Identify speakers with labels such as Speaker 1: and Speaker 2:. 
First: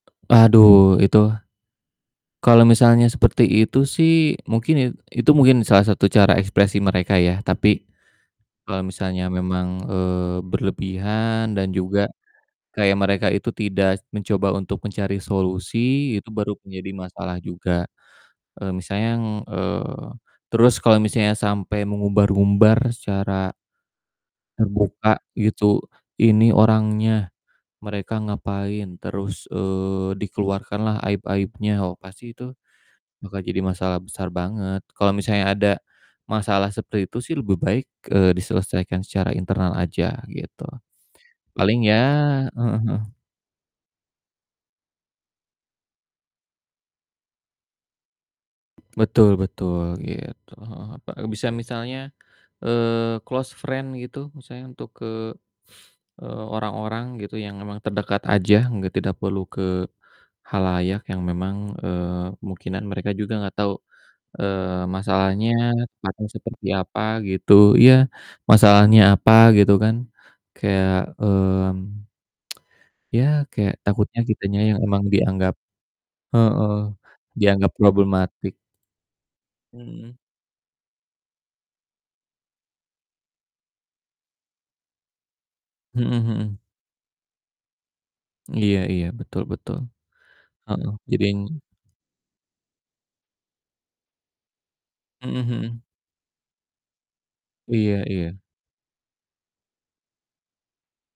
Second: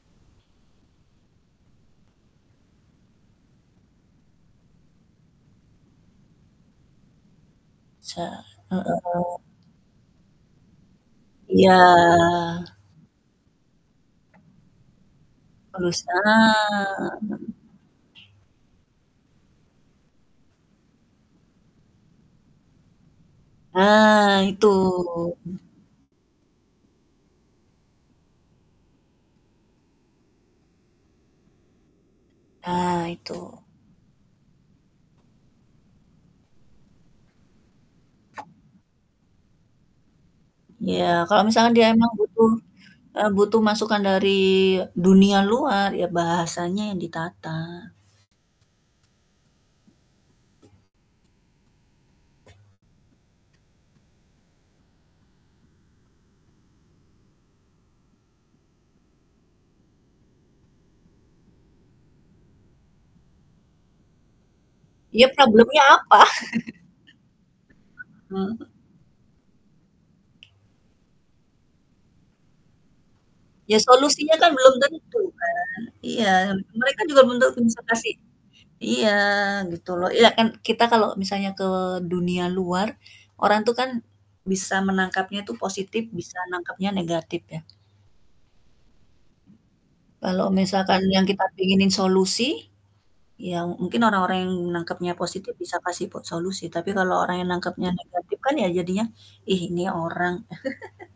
Speaker 1: Aduh itu, kalo misalnya seperti itu sih mungkin i itu mungkin salah satu cara ekspresi mereka ya, tapi
Speaker 2: Sa
Speaker 1: kalo misalnya
Speaker 2: heeh.
Speaker 1: memang, eee, berlebihan, dan
Speaker 2: Iya.
Speaker 1: juga kayak mereka itu tidak mencoba untuk mencari solusi, itu baru
Speaker 2: Berusaha.
Speaker 1: menjadi masalah juga, eee, misalnya ng eee, terus kalo misalnya sampai mengumbar-umbar secara
Speaker 2: Ah, itu,
Speaker 1: terbuka
Speaker 2: hmm.
Speaker 1: gitu, ini orangnya, mereka ngapain terus, eee, dikeluarkan lah aib-aibnya, wah pasti itu
Speaker 2: Ah
Speaker 1: bakal jadi
Speaker 2: itu.
Speaker 1: masalah besar banget. Kalo misalnya ada masalah seperti itu sih lebih baik, eee, diselesaikan secara internal aja gitu.
Speaker 2: Ya, kalau misalkan
Speaker 1: Paling
Speaker 2: dia
Speaker 1: ya
Speaker 2: emang butuh
Speaker 1: heeh heeh.
Speaker 2: eee, butuh masukan dari dunia luar ya bahasanya yang ditata.
Speaker 1: Betul betul, gitu, heeh heeh, bisa misalnya, eee, closed friend gitu misalnya untuk ke, eee, orang-orang gitu yang memang terdekat aja, nggak tidak perlu ke khalayak yang memang, eee, kemungkinan mereka juga gak tau, eee,
Speaker 2: Ya
Speaker 1: masalahnya,
Speaker 2: problemnya apa?
Speaker 1: [unintelligible] seperti apa gitu, iya,
Speaker 2: Mmm.
Speaker 1: masalahnya apa gitu kan kayak, mmm, ya kayak
Speaker 2: Ya
Speaker 1: takutnya
Speaker 2: solusinya kan
Speaker 1: kitanya
Speaker 2: belum
Speaker 1: yang emang
Speaker 2: tentu kan,
Speaker 1: dianggap
Speaker 2: iya,
Speaker 1: heeh
Speaker 2: mereka juga belum tentu
Speaker 1: dianggap
Speaker 2: bisa kasih
Speaker 1: problematik.
Speaker 2: iya, gitu loh,
Speaker 1: Mhm.
Speaker 2: iya kan kita kalau misalnya ke dunia luar, orang tuh kan bisa menangkapnya itu positif,
Speaker 1: Mhm
Speaker 2: bisa
Speaker 1: mhm.
Speaker 2: nangkapnya negatif ya.
Speaker 1: Iya iya, betul betul.
Speaker 2: Kalau
Speaker 1: Heeh,
Speaker 2: misalkan
Speaker 1: jadi
Speaker 2: yang
Speaker 1: yang
Speaker 2: kita pinginin solusi, ya mungkin orang-orang yang nangkepnya
Speaker 1: Mhm
Speaker 2: positif bisa
Speaker 1: mhm.
Speaker 2: kasih po solusi tapi kalau orang yang nangkepnya
Speaker 1: Iya
Speaker 2: negatif
Speaker 1: iya.
Speaker 2: kan ya jadinya, "ih ni orang"